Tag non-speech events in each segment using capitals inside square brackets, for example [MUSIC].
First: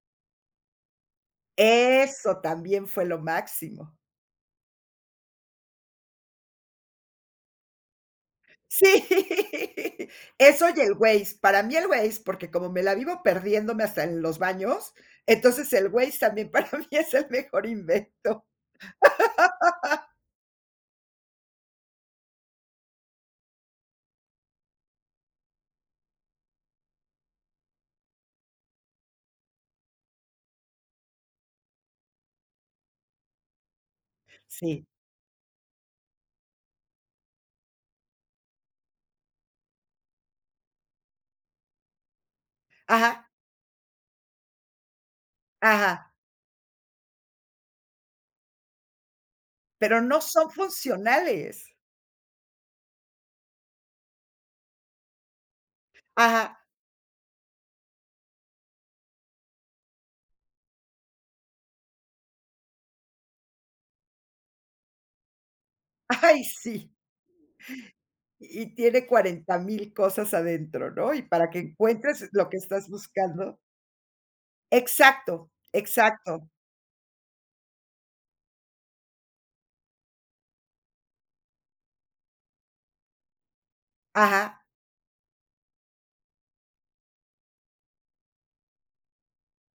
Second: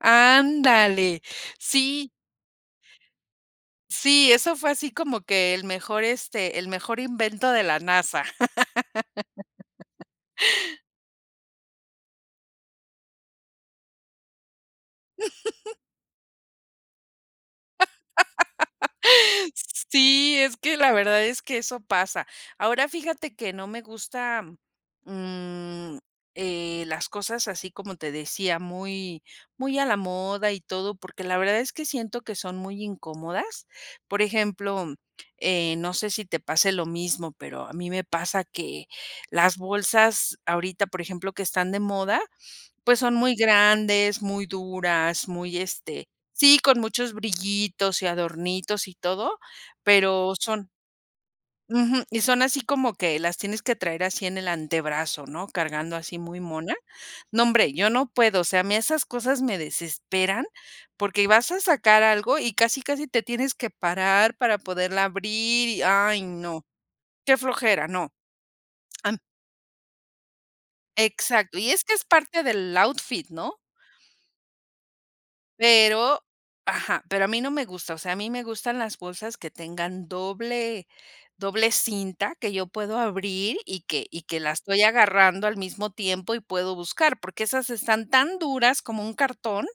Ándale, sí. Eso también fue lo máximo. Sí, eso fue así como que el mejor, este, el mejor invento de la NASA. Sí, [LAUGHS] eso y el Waze, para mí el Waze, porque como me la vivo perdiéndome hasta en los baños, entonces [CHUCKLES] el Waze también para mí es el mejor invento. [LAUGHS] [LAUGHS] Sí, es que la verdad es que eso pasa, ahora, fíjate que no me gusta, mm, eh, las cosas así, como te decía, muy, muy a la moda y todo porque la verdad es que siento que son muy incómodas, por Sí. ejemplo, eh, no sé si te pase lo mismo, pero a mí me pasa que las bolsas ahorita, por ejemplo, que están de moda, pues, son Ajá. muy grandes, muy duras, muy, este Ajá. sí, con muchos brillitos y adornitos y todo, Pero no pero son son funcionales. Ujú, y son así como que las tienes que traer así en el antebrazo, ¿no?, cargando así muy Ajá. mona, no hombre, yo no puedo, o sea, a mí esas cosas me desesperan porque vas a sacar algo y casi, casi te tienes que parar para poderla abrir y, ay, Ay, no, sí. qué flojera, no, Y tiene am 40000 cosas adentro, ¿no?, y para Exacto, que y es que es encuentres parte lo que del estás outfit, buscando. ¿no? Exacto, Pero, exacto. ajá, pero a mí no me gusta, o sea, a mí me gustan las bolsas que tengan doble doble cinta, que yo puedo abrir y que y que la Ajá. estoy agarrando al mismo tiempo y puedo buscar, porque esas están tan duras como un cartón.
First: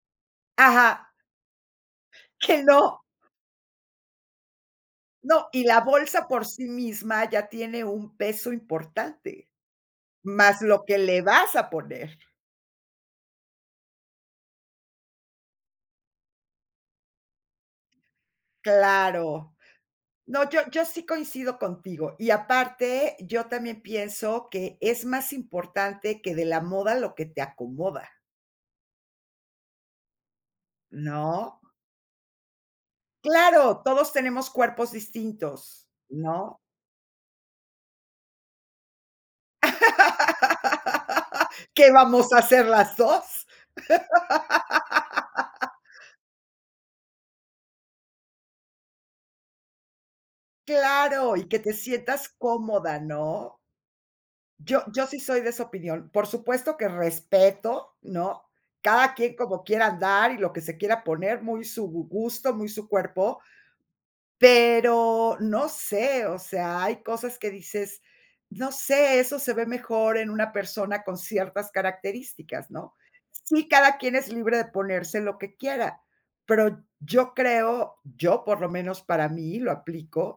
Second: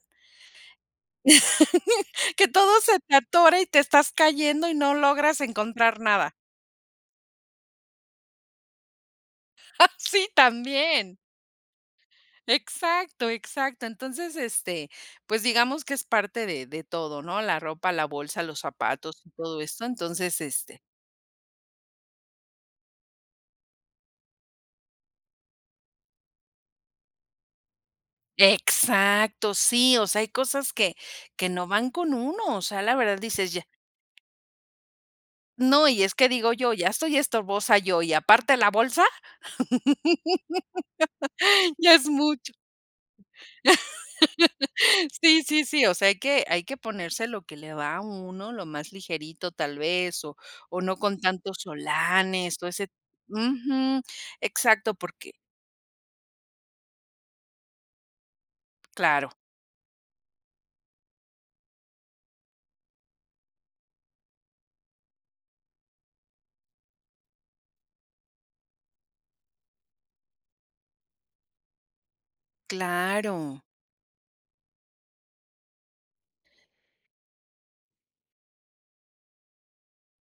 Ajá. [CHUCKLES] Que Que todo se no. te atora y te estás cayendo y no logras No, y la encontrar bolsa nada. por sí misma ya tiene un peso importante, [CHUCKLES] Sí, más lo que también. le vas a poner. Exacto, exacto, entonces, este, pues digamos que es parte de de todo, ¿no? la ropa, la bolsa, los zapatos y Claro. todo esto, entonces, No, yo este yo sí coincido contigo, y aparte, yo también pienso que es más importante que "De la moda lo que te acomoda". Exacto, sí, o sea, hay cosas que que ¿No? no van con uno, o sea, la verdad dices ya. Claro, todos tenemos cuerpos No, distintos, y es que digo ¿no? yo: "Ya estoy estorbosa yo, ¿y aparte la bolsa?". [LAUGHS] [LAUGHS] ¿Qué Ya es vamos a mucho. hacer las dos? [LAUGHS] Sí, sí, [LAUGHS] sí, o sea, hay que hay que ponerse lo que le va a uno, lo más ligerito tal vez, o o no con Claro, y que tantos te sientas olanes, o ese cómoda, ¿no? Ujú, Yo exacto, yo sí porque soy de esa opinión, por supuesto que respeto, ¿no? Cada Claro. quien como quiera andar y lo que se quiera poner, muy su gu gusto, muy su cuerpo, pero, no sé, o sea, hay cosas que dices, "No sé, eso se ve mejor en una persona con ciertas características", ¿no? Claro. Sí, cada quien es libre de ponerse lo que quiera, pero yo creo, yo, por lo menos, para mí, lo aplico.